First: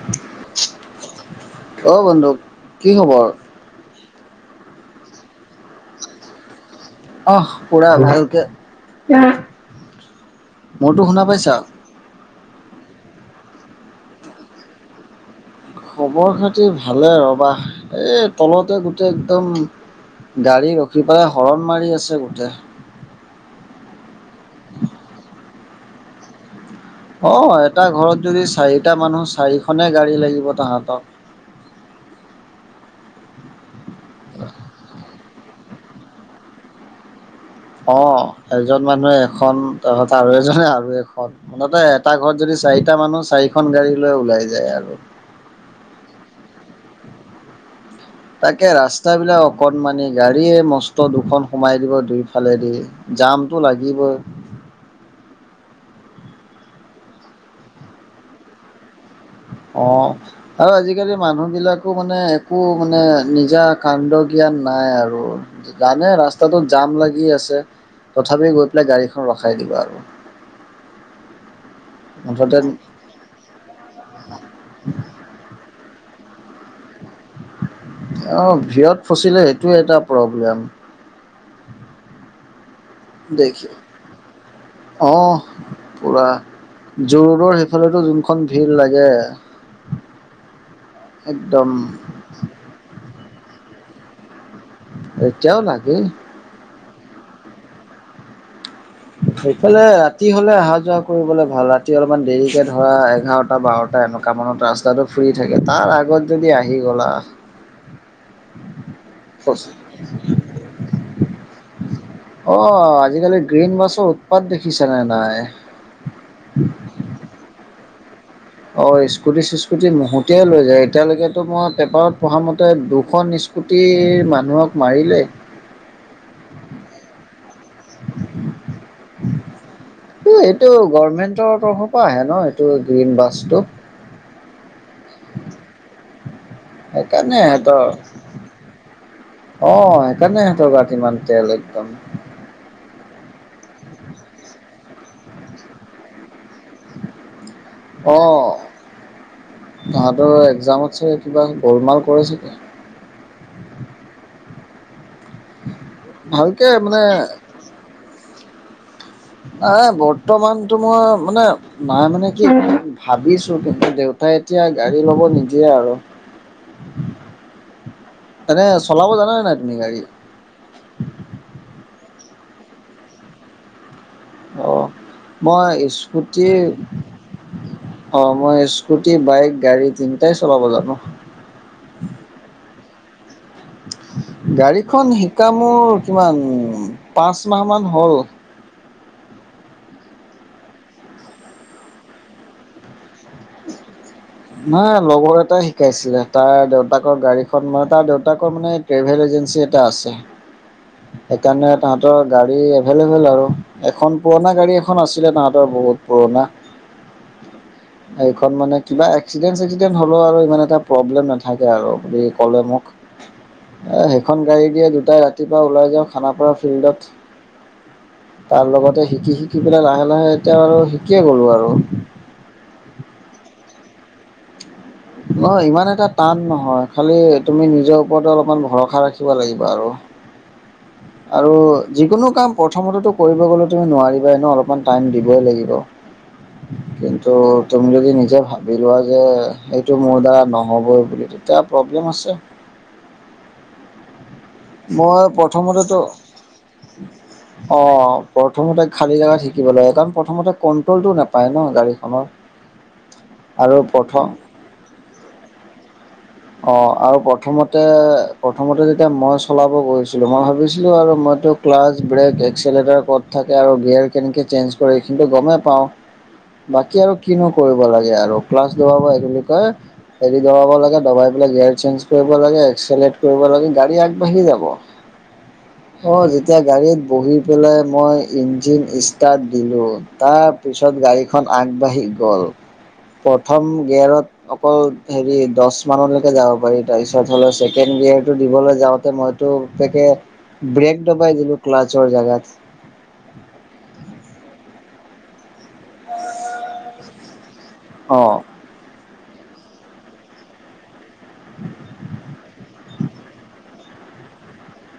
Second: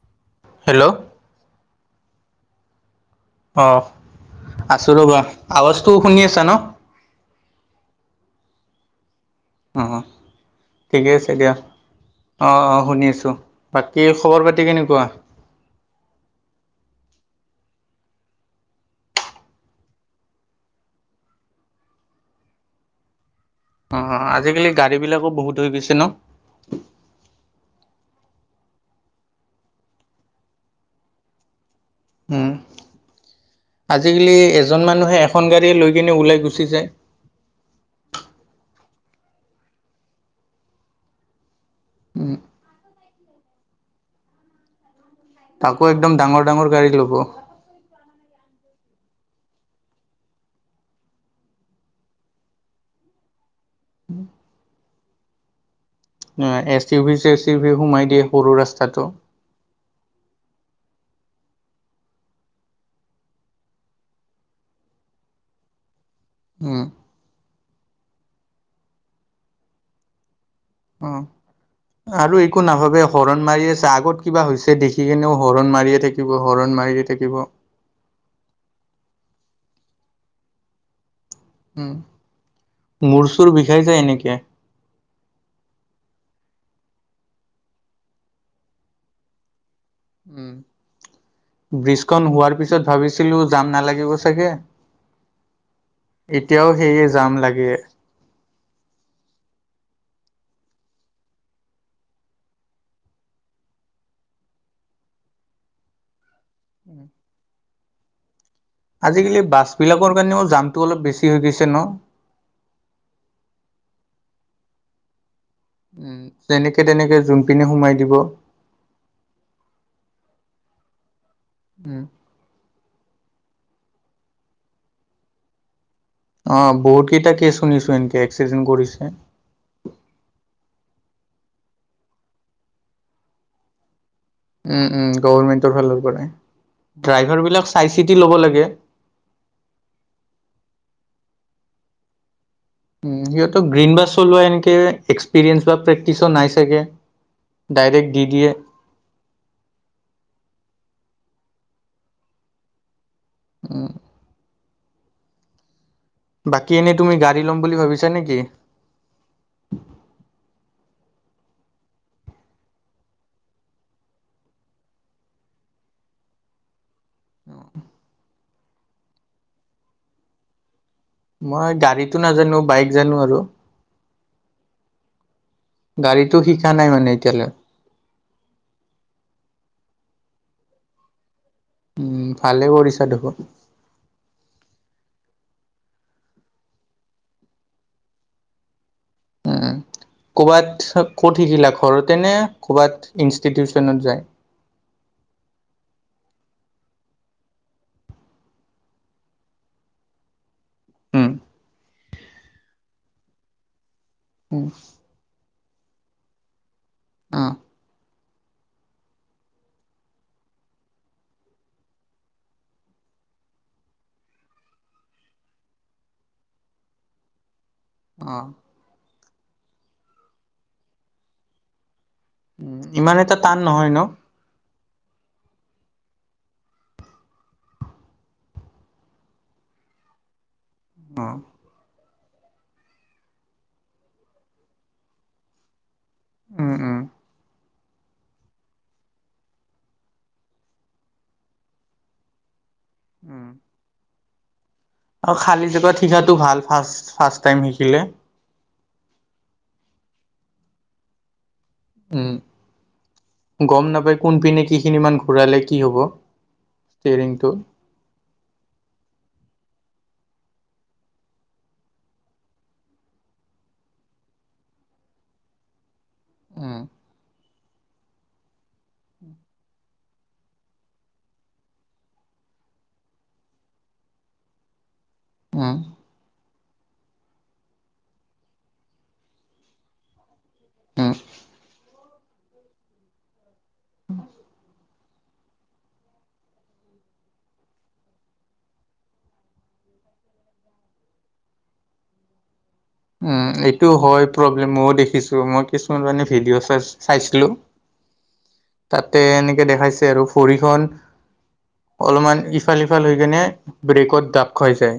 [inaudible] Hello. অ বন্ধু কি খবৰ? অ আছোঁ ৰ'বা আৱাজটো শুনি আছা ন? অহ পুৰা ভালকে অঁ মোৰতো ঠিকে শুনা আছে দিয়া পাইছা অঁ অঁ শুনি আছোঁ বাকী খবৰ পাতি কেনেকুৱা খবৰ খাতি ভালে ৰবা এই তলতে গোটেই একদম গাড়ী ৰখি পেলাই হৰণ মাৰি আছে গোটেই অ আজিকালি গাড়ী বিলাকো বহুত হৈ গৈছে ন অ এটা ঘৰত যদি চাৰিটা মানুহ চাৰিখনে গাড়ী লাগিব তাহাঁতক উম আজিকালি এজন মানুহে এখন গাড়ীয়ে লৈ কিনে ওলাই গুচি যায় অঁ এজন মানুহে এখন তহঁত আৰু এজনে আৰু এখন মুঠতে এটা ঘৰত উম যদি চাৰিটা মানুহ চাৰিখন গাড়ী লৈ ওলাই যায় আৰু তাকো একদম ডাঙৰ ডাঙৰ গাড়ী ল'ব তাকে ৰাস্তাবিলাক অকণমানি গাড়ীয়ে মষ্ট দুখন সোমাই দিব দুইফালেদি জামটো লাগিব S T V C A T V সোমাই দিয়ে সৰু ৰাস্তাটো অঁ আৰু আজিকালি মানুহবিলাকো মানে একো মানে নিজা কাণ্ড জ্ঞান নাই আৰু জানে ৰাস্তাটোত জাম লাগি আছে তথাপি গৈ পেলাই গাড়ীখন ৰখাই দিবা আৰু অ আৰু মুঠতে একো নাভাবে হৰণ মাৰি আছে আগত কিবা হৈছে দেখি কেনেও হৰণ মাৰিয়ে থাকিব হৰণ মাৰিয়ে থাকিব অ ভিয়ত ফচিলে সেইটোয় এটা প্ৰব্লেম উম মূৰ চুৰ বিষাই যায় এনেকে অঁ পুৰা যু-ৰোড সেইফালে যোনখন ভিৰ লাগে একদম উম ব্ৰিজখন হোৱাৰ পিছত ভাবিছিলো যাম নালাগিব চাগে এতিয়াও লাগে এতিয়াও সেয়ে যাম লাগে সেইফালে ৰাতি হলে অহা যোৱা কৰিবলৈ ভাল ৰাতি অলপমান দেৰিকে ধৰা এঘাৰটা বাৰটা এনেকুৱা কামানত ৰাস্তাটো ফ্ৰী থাকে তাৰ আগত যদি আহি গ'লা আজিকালি বাছ অ বিলাকৰ কাৰণেও জামটো অলপ বেছি হৈ গৈছে ন অ আজিকালি গ্ৰীণ বাছৰ উৎপাত দেখিছা নে নাই উম যেনেকে তেনেকে জোনপিনে সোমাই দিব অঁ স্কুটি চিস্কুটি মহতিয়াই লৈ যায় এতিয়ালৈকেতো মই উম পেপাৰত প্ৰথামতে দুখন স্কুটিৰ মানুহক মাৰিলে অ বহুত কেইটা কেছ শুনিছো এনকে এক্সিডেণ্ট কৰিছে এইটো গভৰ্মেন্টৰ তৰফৰ পৰা আহে ন এইটো গ্ৰীণ বাছটো গভৰ্ণমেণ্টৰ ফালৰ পৰা সেইকাৰণে ড্ৰাইভাৰবিলাক চাই সিহঁতৰ চিতি ল'ব লাগে অ সেইকাৰণে সিহঁতৰ গাত ইমান তেল একদম উ সিহঁতৰ গ্ৰীণ বাছ চলোৱা এনেকে এক্সপিৰিয়েন্ঞ্চ বা প্ৰেক্টিচো নাই চাগে ডাইৰেক্ট দি দিয়ে অঁ তহাঁতৰ এক্জামতছে কিবা গোলমাল কৰেছেগে উম উ বাকী এনেই তুমি গাড়ী ল'ম বুলি ভাবিছা নেকি এই বৰ্তমানটো মই মানে নাই মানে কি ভাবিছো কিন্তু দেউতাই এতিয়া গাড়ী ল'ব নিদিয়ে আৰু আহ এনে চলাব জানা নে নাই তুমি গাড়ী মই গাড়ীতো নাজানো বাইক জানো আৰু অ মই গাড়ীতো স্কুটি শিকা নাই মানে এতিয়ালৈ অ', মই স্কুটি বাইক গাড়ী তিনিটাই চলাব জানো উম, ভালে কৰিছা দেখোন গাড়ীখন শিকা মোৰ, কিমান পাঁচ মাহ মান হ'ল ক'ৰবাত ক'ত শিকিলা ঘৰতেনে, ক'ৰবাত ইনষ্টিটিউশনত যায় নাই লগৰ এটাই শিকাইছিলে, তাৰ দেউতাকৰ গাড়ীখন মানে, তাৰ দেউতাকৰ মানে ট্ৰেভেল এজেঞ্চি এটা আছে অ', সেইকাৰণে তাহতৰ গাড়ী এভেইলেবল আৰু, এখন পুৰণা উম গাড়ী এখন আছে আছিলে তাহাঁতৰ বহুত পুৰণা অ', এইখন মানে কিবা, এক্সিডেণ্ট চেক্সিডেণ্ট হ'লেও আৰু ইমান এটা প্ৰব্লেম নাথাকে আৰু বুলি ক'লে মোক [unintelligible] সেইখন গাড়ী দিয়ে দুটাই ৰাতিপুৱা ওলাই যাওঁ খানাপাৰা ফিল্ডত অ তাৰ লগতে শিকি শিকি পেলাই, লাহে লাহে এতিয়া আৰু শিকিয়ে গ'লো আৰু উ, ইমান এটা টান নহয় ন নহ ইমান এটা টান নহয়, খালি তুমি নিজৰ ওপৰত অলপমান ভৰসা ৰাখিব লাগিব আৰু অ আৰু যিকোনো কাম প্ৰথমতে কৰিব গলে তুমি নোৱাৰিবা, এন অলপমান টাইম দিবই লাগিব উম উম [unintelligible] ত' তুমি যদি নিজে ভাবি লোৱা যে, সেইটো মোৰ দ্বাৰা নহ'বই বুলি তেতিয়া প্ৰব্লেম আছে উম, মই আৰু খালী জেগাত প্ৰথমতেতো শিকাটো ভাল ফাৰ্ষ্ট ফাৰ্ষ্ট টাইম শিকিলে অ', প্ৰথমতে খালী জেগাত শিকিব লাগে, কাৰণ প্ৰথমতে কণ্ট্ৰলটো নাপায় ন গাড়ী উম, গম নাপায় প্ৰথম কোনপিনে কি খিনি মান ঘূৰালে কি হব অ', আৰু ষ্টেৰিংটো প্ৰথমতে তে প্ৰথমতে যেতিয়া মই চলাব গৈছিলো, মই ভাবিছিলো, আৰু মইতো ক্লাছ ব্ৰেক এক্সেল এটাৰ ক'ত থাকে, আৰু গেয়োৰ কেনেকৈ চেঞ্জ কৰে এইখিনো গমেই পাওঁ উম বাকী আৰু কিনো কৰিব লাগে আৰু, ক্লাছ দ হেৰি দবাব লাগে দবাই গাৰ চেঞ্জ কৰিব লাগে, ক কৰিব লাগে গাড়ী আগবাঢ়ি যাব উম অ', [unintelligible] এতিয়া গাড়ীত বহি পেলাই মই ইঞ্জিন ষ্টাৰ্ট দিলোঁ, তাৰ পিছত উম গাড়ীখন আগবাঢ়ি গ'ল, প্ৰথম গেয়াৰত অকল হেৰি দহ মানলৈকে যাব পাৰি, তাৰপিছত হ'লেও ছেকেণ্ড ইিয়েৰটো দিবলৈ যাওঁতে মইতো তেকে ব্ৰেক ডবাই দিলোঁ ক্লাছৰ জেগাত উ এইটো হয় প্ৰব্লেম ময়ও দেখিছো, মই কিছুমান মানে ভিডিঅ' চাই চাইছিলো অ', তাতে, এনেকে দেখাইছে আৰু ভৰিখন অলপমান ইফালফ সফাল হৈ কেনে ব্ৰেকত দাপ খাই যায়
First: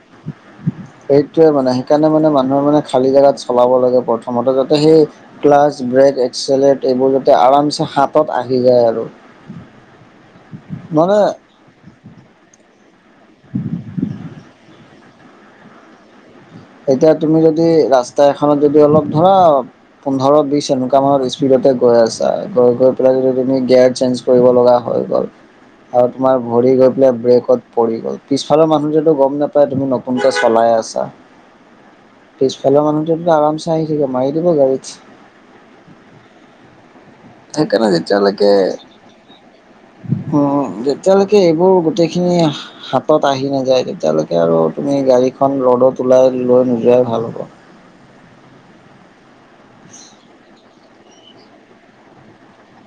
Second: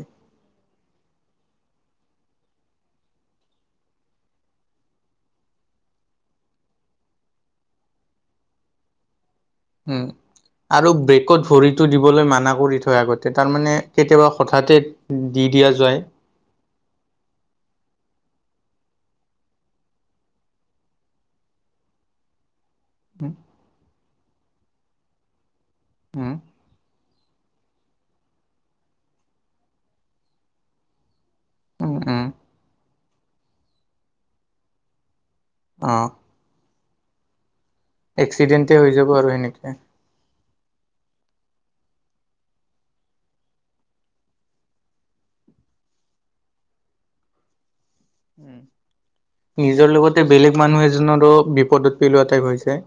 সেইটোৱে মানে, সেইকাৰণে মানে মানুহে মানে খালী জেগাত চলাব লাগে, প্ৰথমতে যাতে সেই ক্লাছ ব্ৰেক, এক্সলেট এইবোৰ যাতে আৰামছে হাতত আহি যায় আৰু উম, আৰু মানে ব্ৰেকত ভৰি টো দিবলৈ মানা কৰি থয়, আগতে তাৰমানে কেতিয়াবা হঠাতে দি দিয়া যায় এতিয়া, তুমি যদি ৰাস্তা এখনত যদি অলপ ধৰা পোন্ধৰ বিশ এনেকুৱা মানৰ স্পীডতে গৈ আছে গৈ, গৈ, পেলাই যদি তুমি গেয়াৰ চেঞ্জ কৰিব লগা হৈ গ'ল, আৰু উম তোমাৰ ভৰি গৈ বলে ব্ৰেকত পৰি গ'ল, পিছফালৰ মানুহ যতো গম নাপায় তুমি নতুনকৈ চলাই আছা অ', পিছফালৰ মানুহটোতো আম চাই আহি থাকে মাৰি দিব গাড়ীত অ', থাকে নে এক্সিডেণ্টেই হৈ যাব আৰু সেনেকে। অ' যেতিয়ালৈকে এইবোৰ গোটেইখিনি। হাতত আহি নাযায়, তেতিয়ালৈকে আৰু তুমি গাড়ীখন ৰ'দত ওলাই লৈ নোযোৱাই ভাল হ'ব। নিজৰ লগতে বেলেগ মানুহ এজনৰো বিপদত পেলোৱা টাইপ হৈছে।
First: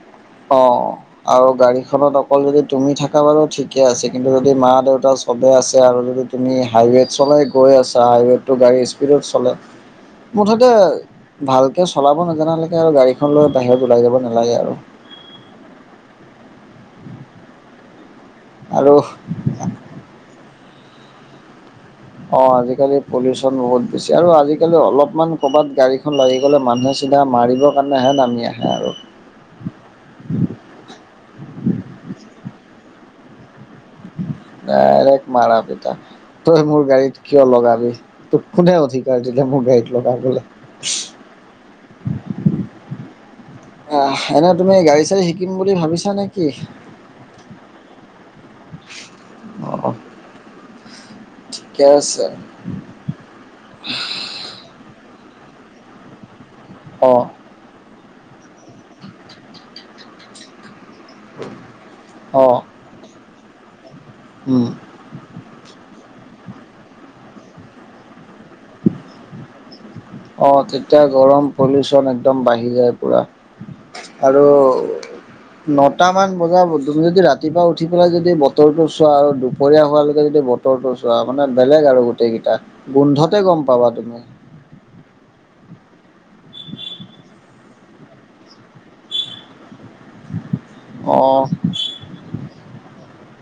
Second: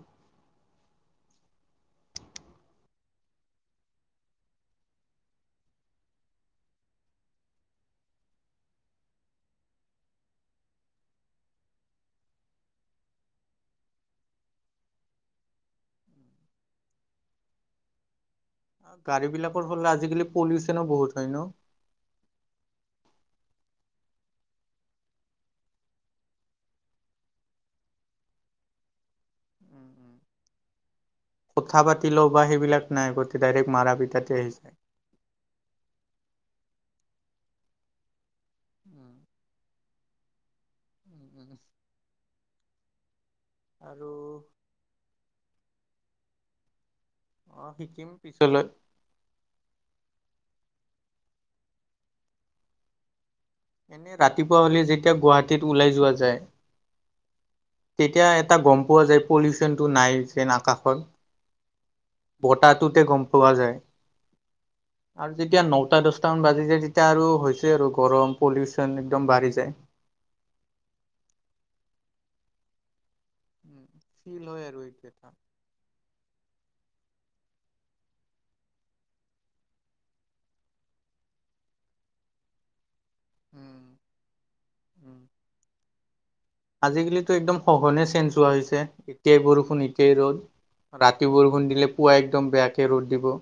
অ' আৰু গাড়ীখনত অকল যদি তুমি থাকা বাৰু ঠিকে আছে। কিন্তু যদি মা দেউতা চবে আছে আৰু যদি। তুমি হাইৱেত চলাই গৈ আছা, হাইৱেতটো গাড়ীৰ স্পীডত চলে মুঠতে। ভালকে চলাব নজানালৈকে আৰু গাড়ীখন লৈ বাহিৰত ওলাই যাব নালাগে আৰু। আৰু গাড়ী বিলাকৰ ফলতে আজিকালি পলিউচনো বহুত হয় ন। অ' আজিকালি পলিউঅচন বহুত বেছি আৰু আজিকালি অলপমান ক'ৰবাত গাড়ীখন লাগি গ'লে মানুহে। চিধা মাৰিবৰ কাৰণেহে নামি আহে আৰু কথা পাতি লও বা সেইবিলাক নাই গোটেই ডাইৰেক্ট মাৰা পিতাতে আহি যায়। মাৰৰ পিতা তই মোৰ গাড়ীত কিয় লগাবি ত। কোনে অধিকাৰ দিলে মোৰ গাড়ীত লগা বলে। অ' আৰু এনে তুমি গাড়ী চাড়ী শিকিম বুলি ভাবিছা নেকি? অ' শিকিম পিছলৈ। অ ঠিকে আছে। এনেই ৰাতিপুৱা হ'লে যেতিয়া গুৱাহাটীত ওলাই যোৱা যায়। অ' তেতিয়া এটা গ'ম পোৱা যায়। পলিউঅচনটো নাই যেন আকাশত অ বতাত তোতে গ'ম পোৱা যায়। উম। আৰু যেতিয়া নটা দছটামান বাজি যায় তেতিয়া আৰু হৈছে আৰু গৰম পলিউঅচন একদম বাঢ়ি যায়। আহ তেতিয়া গৰম পলিউঅচন একদম বাঢ়ি যায় পোৰা। আৰু ফিল হয় এইটো এটা নটামান বজাত তুমি যদি ৰাতিপুৱা উঠি পেলাই যদি বতৰটো চোৱা আৰু দুপৰীয়া হোৱালৈকে যদি বতৰ ৰটো চোৱা মানে বেলেগ আৰু গোটেইকেইটা গোন্ধতে গ'ম উম পাবা তুমি। উম। আজিকালিতো একদম সঘনে চেঞ্জ হোৱা হৈছে এতিয়াই বৰষুণ এতিয়া ৰ'দ অ ৰাতি বৰষুণ দিলে পুৱাই একদম বেয়াকে ৰ'দ দিব।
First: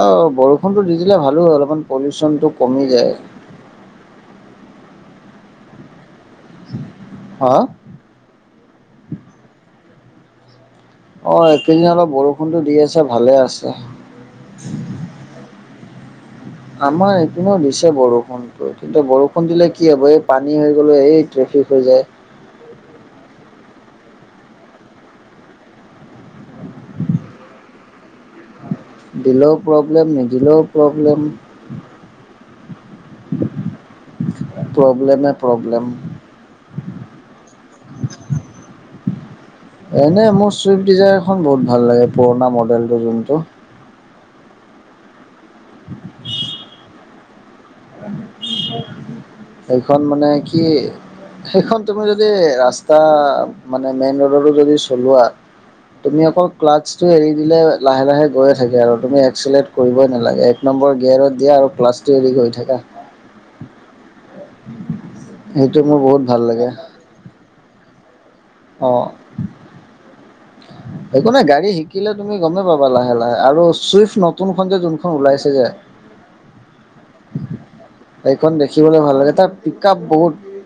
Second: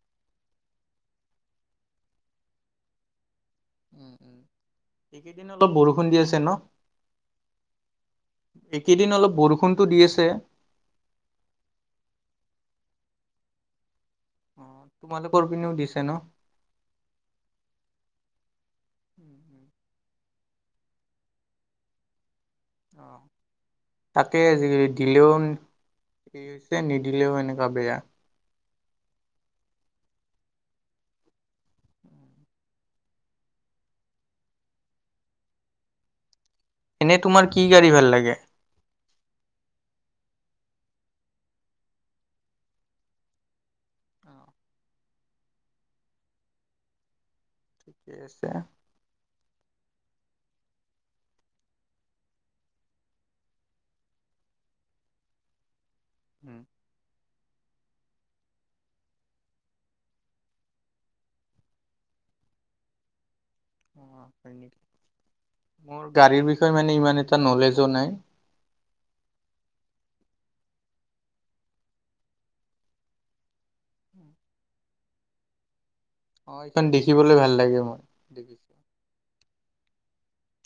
অ' বৰষুণটো দি দিলে ভালো হয়। অলপমান পলিউঅচনটো কমি যায়। এইকেইদিন অলপ বৰষুণ দি আছে ন। হা এই কেইদিন অলপ বৰষুণটো দি আছে। অ' এইকেইদিন অলপ বৰষুণটো দি আছে ভালে আছে। অ তোমালোকৰ পিনও দিছে ন। আমাৰ এইপিনেও দিছে বৰষুণটো। কিন্তু বৰষুণ দিলে কি হ'ব এই পানী হৈ গ'লে এই ট্ৰেফিক হৈ যায়। অ' তাকে আজিকালি দিলেও হেৰি হৈছে নিদিলেও এনেকুৱা বেয়া। দিলেও প্ৰব্লেম, নিদিলেও প্ৰব্লেম। প্ৰব্লেমেই, প্ৰব্লেম। এনেই তোমাৰ কি গাড়ী ভাল লাগে। এনেই মোৰ ছুইফ্ট ডিজায়াৰখন বহুত ভাল লাগে পুৰণা মডেলটো যোনটো। অ [unintelligible] ঠিকে আছে এইখন মানে কি। সেইখন তুমি যদি ৰাস্তা মানে মেইন ৰোডতো যদি চলোৱা। তুমি অকল ক্লাছ এৰি দিলে লাহে লাহে গৈয়ে থাকে আৰু তুমি এক্সলেট কৰিবই নালাগে এক নম্বৰ গেয়াৰত দিয়া আৰু ক্লাছ টো এৰি গৈ থাকা। হয় নেকি? সেইটো মোৰ বহুত ভাল গাড়ীৰ লাগে বিষয়ে মানে ইমান এটা নলেজো নাই। অ'। [inaudible] একো নাই গাড়ী শিকিলে তুমি গ'মেই পাবা লাহে লাহে, আৰু চুইফ্ট নতুনখন যে যোনখন ওলাইছে যে অ' এইখন দেখিবলৈ ভাল লাগে, মই সেইখন দেখিছো। দেখিবলৈ ভাল লাগে, তাৰ পিক আপ বহুত।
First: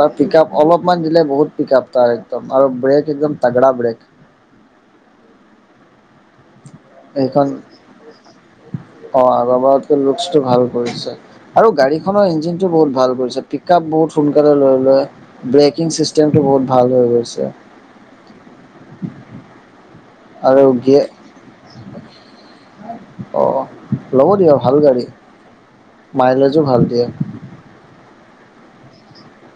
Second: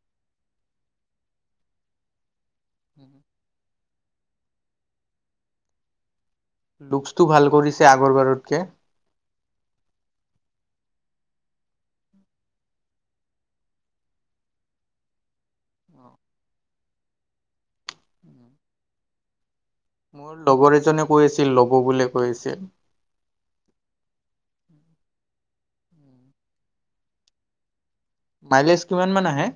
তাৰ পিক আপ অলপমান দিলে বহুত পিক আপ তাৰ একদম আৰু ব্ৰেক একদম তাগৰা ব্ৰেক। লুকচটো সেইখন ভাল কৰিছে আগৰ বাৰতকে। অ' আগৰবাৰতকে লুকচটো ভাল কৰিছে। আৰু গাড়ীখনৰ ইঞ্জিনটো বহুত ভাল কৰিছে, পিক আপ বহুত সোনকালে লৈ লয়। ব্ৰেকিং চিষ্টেমটো বহুত ভাল হৈ গৈছে। উম। মোৰ আৰু লগৰ গিয়ে এজনে কৈ আছিল, ল'ব বুলি কৈ আছিল। অ' ল'ব দিয়ক ভাল গাড়ী, মাইলেজো ভাল দিয়ে। মাইলেজ কিমান মান আহে?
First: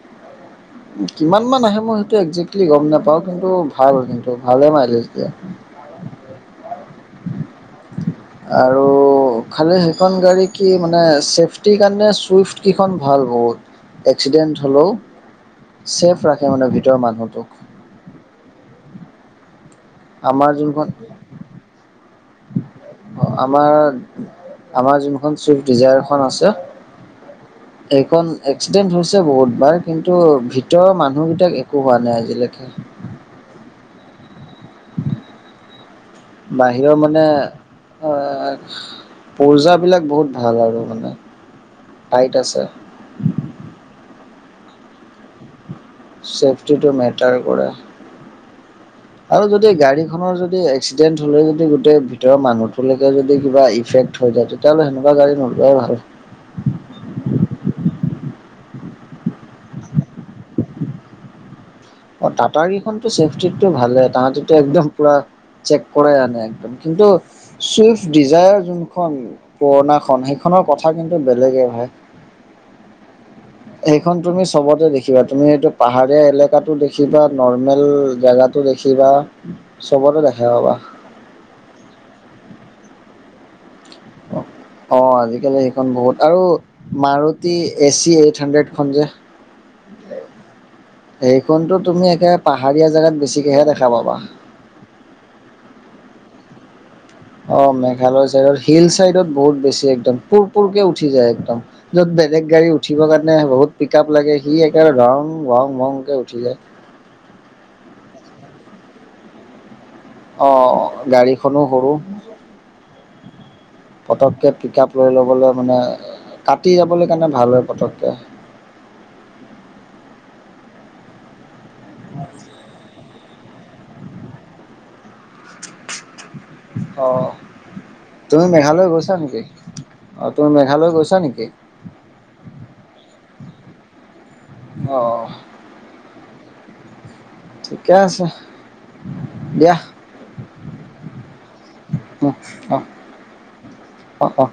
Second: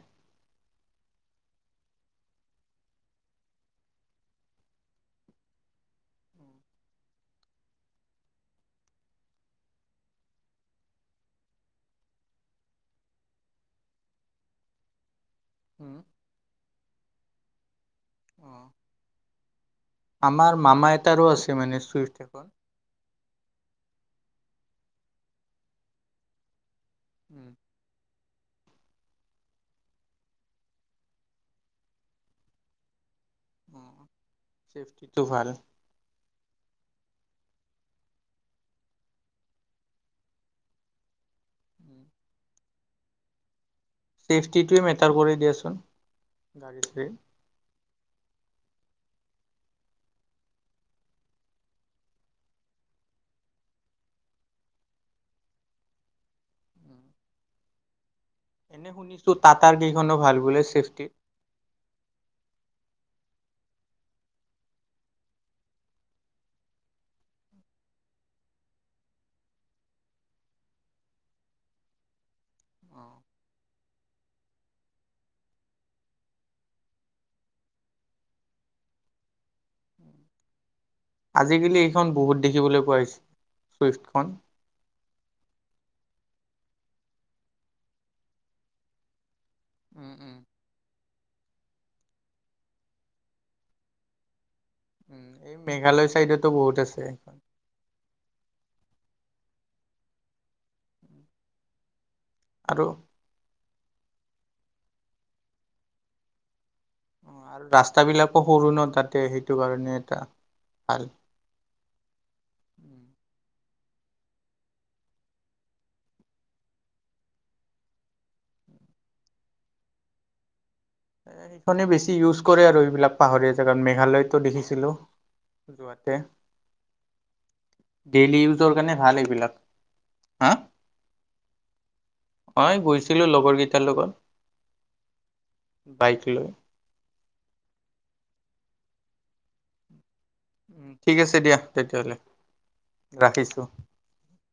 কিমানমান আহে মই সেইটো একজেক্টলি গ'ম নাপাওঁ কিন্তু ভাল কিন্তু ভালে মাইলেজ দিয়ে। আৰু খালি সেইখন গাড়ী কি মানে চেফটিৰ কাৰণে চুইফটকেইখন ভাল বহুত। এক্সিডেন্ট হ'লেও উম ছেফ ৰাখে মানে ভিতৰৰ মানুহটোক। অ আমাৰ মামা এটাৰো আছে মানে চুইট এখন। অ' আমাৰ আমাৰ যোনখন চুইফট ডিজায়াৰখন আছে এইখন এক্সিডেণ্ট হৈছে বহুতবাৰ কিন্তু ভিতৰৰ মানুহবেইটাক একো হোৱা নাই আজিলৈকে। চেফটিটো ভাল। বাহিৰৰ মানে আ পৰ্জাবিলাক বহুত ভাল আৰু মানে টাইট আছে। চেফটিটোৱে মেটাৰ কৰে দিয়াচোন। গাড়ী ছেফটিটো চাড়ীৰ। মেটাৰ কৰে। [inaudible] আৰু যদি গাড়ীখনৰ যদি এক্সিডেণ্ট হ'লে যদি গোটেই ভিতৰৰ মানুহটোলৈকে যদি কিবা ইফেক্ট থৈ যায় তেতিয়াহ'লে হেনেকুৱা গাড়ী নোলোৱাই ভাল। মই শুনিছোঁ টাটাৰকেইখনো ভাল বোলে চছেফটি। অ' টাটাৰকেইখনতো চেফটিতটো ভালে, তাহাঁতিতো একদম পুৰা চেক কৰাই আনে একদম, কিন্তু চুইফ্ট ডিজায়াৰ যোনখন পুৰণাখন সেইখনৰ কথা কিন্তু বেলেগে হয়। সেইখন তুমি চবতে দেখিবা, তুমি এইটো পাহাৰীয়া এলেকাতটো দেখিবা, নৰ্মেল জেগাত দেখিবা, চবতো দেখা পাবা। আজিকালি এইখন বহুত দেখিবলৈ পোৱা হৈছে চুইফ্টখন। অ' আজিকালি সেইখন বহুত আৰু মাৰুতি এচি এইট হানড্ৰেডখন যে উম, উম, সেইখনতো তুমি একে পাহাৰীয়া জেগাত বেছিকেহে দেখা পাবা। উম, এই মেঘালয় চাইডতো বহুত আছে। অ' মেঘালয় চাইডৰ, হিল চাইদত বহুত বেছি, একদম পুৰপুৰকে উঠি যায় একদম। য'ত বেলেগ গাড়ী আৰু উঠিবৰ কাৰণে বহুত পিক আপ লাগে, সি একেবাৰে ৰং বৰং বৰংকৈ উঠি যায়। আৰু ৰাস্তাবিলাকো সৰু ন' তাতে সেইটো কাৰণে। এটা অ' ভাল। গাড়ীখনো সৰু। পটককৈ পিক আপ লৈ ল'বলৈ মানে, কাটি যাবলৈ কাৰণে ভাল হয় পটককে। এ, সেইখনে বেছি ইউজ কৰে আৰু এইবিলাক পাহৰীয়া জেগাত, মেঘালয়তো দেখিছিলো। যোৱাতে। অ ডেইলি তুমি ইউজৰ মেঘালয় কাৰণে গৈছা ভাল নেকি? এইবিলাক অ' তুমি হা মেঘালয় গৈছা নেকি? হয়, গৈছিলোঁ লগৰকেইটাৰ লগত। অ, বাইক লৈ। ঠিকে আছে, দিয়া। উম, ঠিক আছে দিয়া, তেতিয়াহ'লে ৰাখিছো। অ, অ,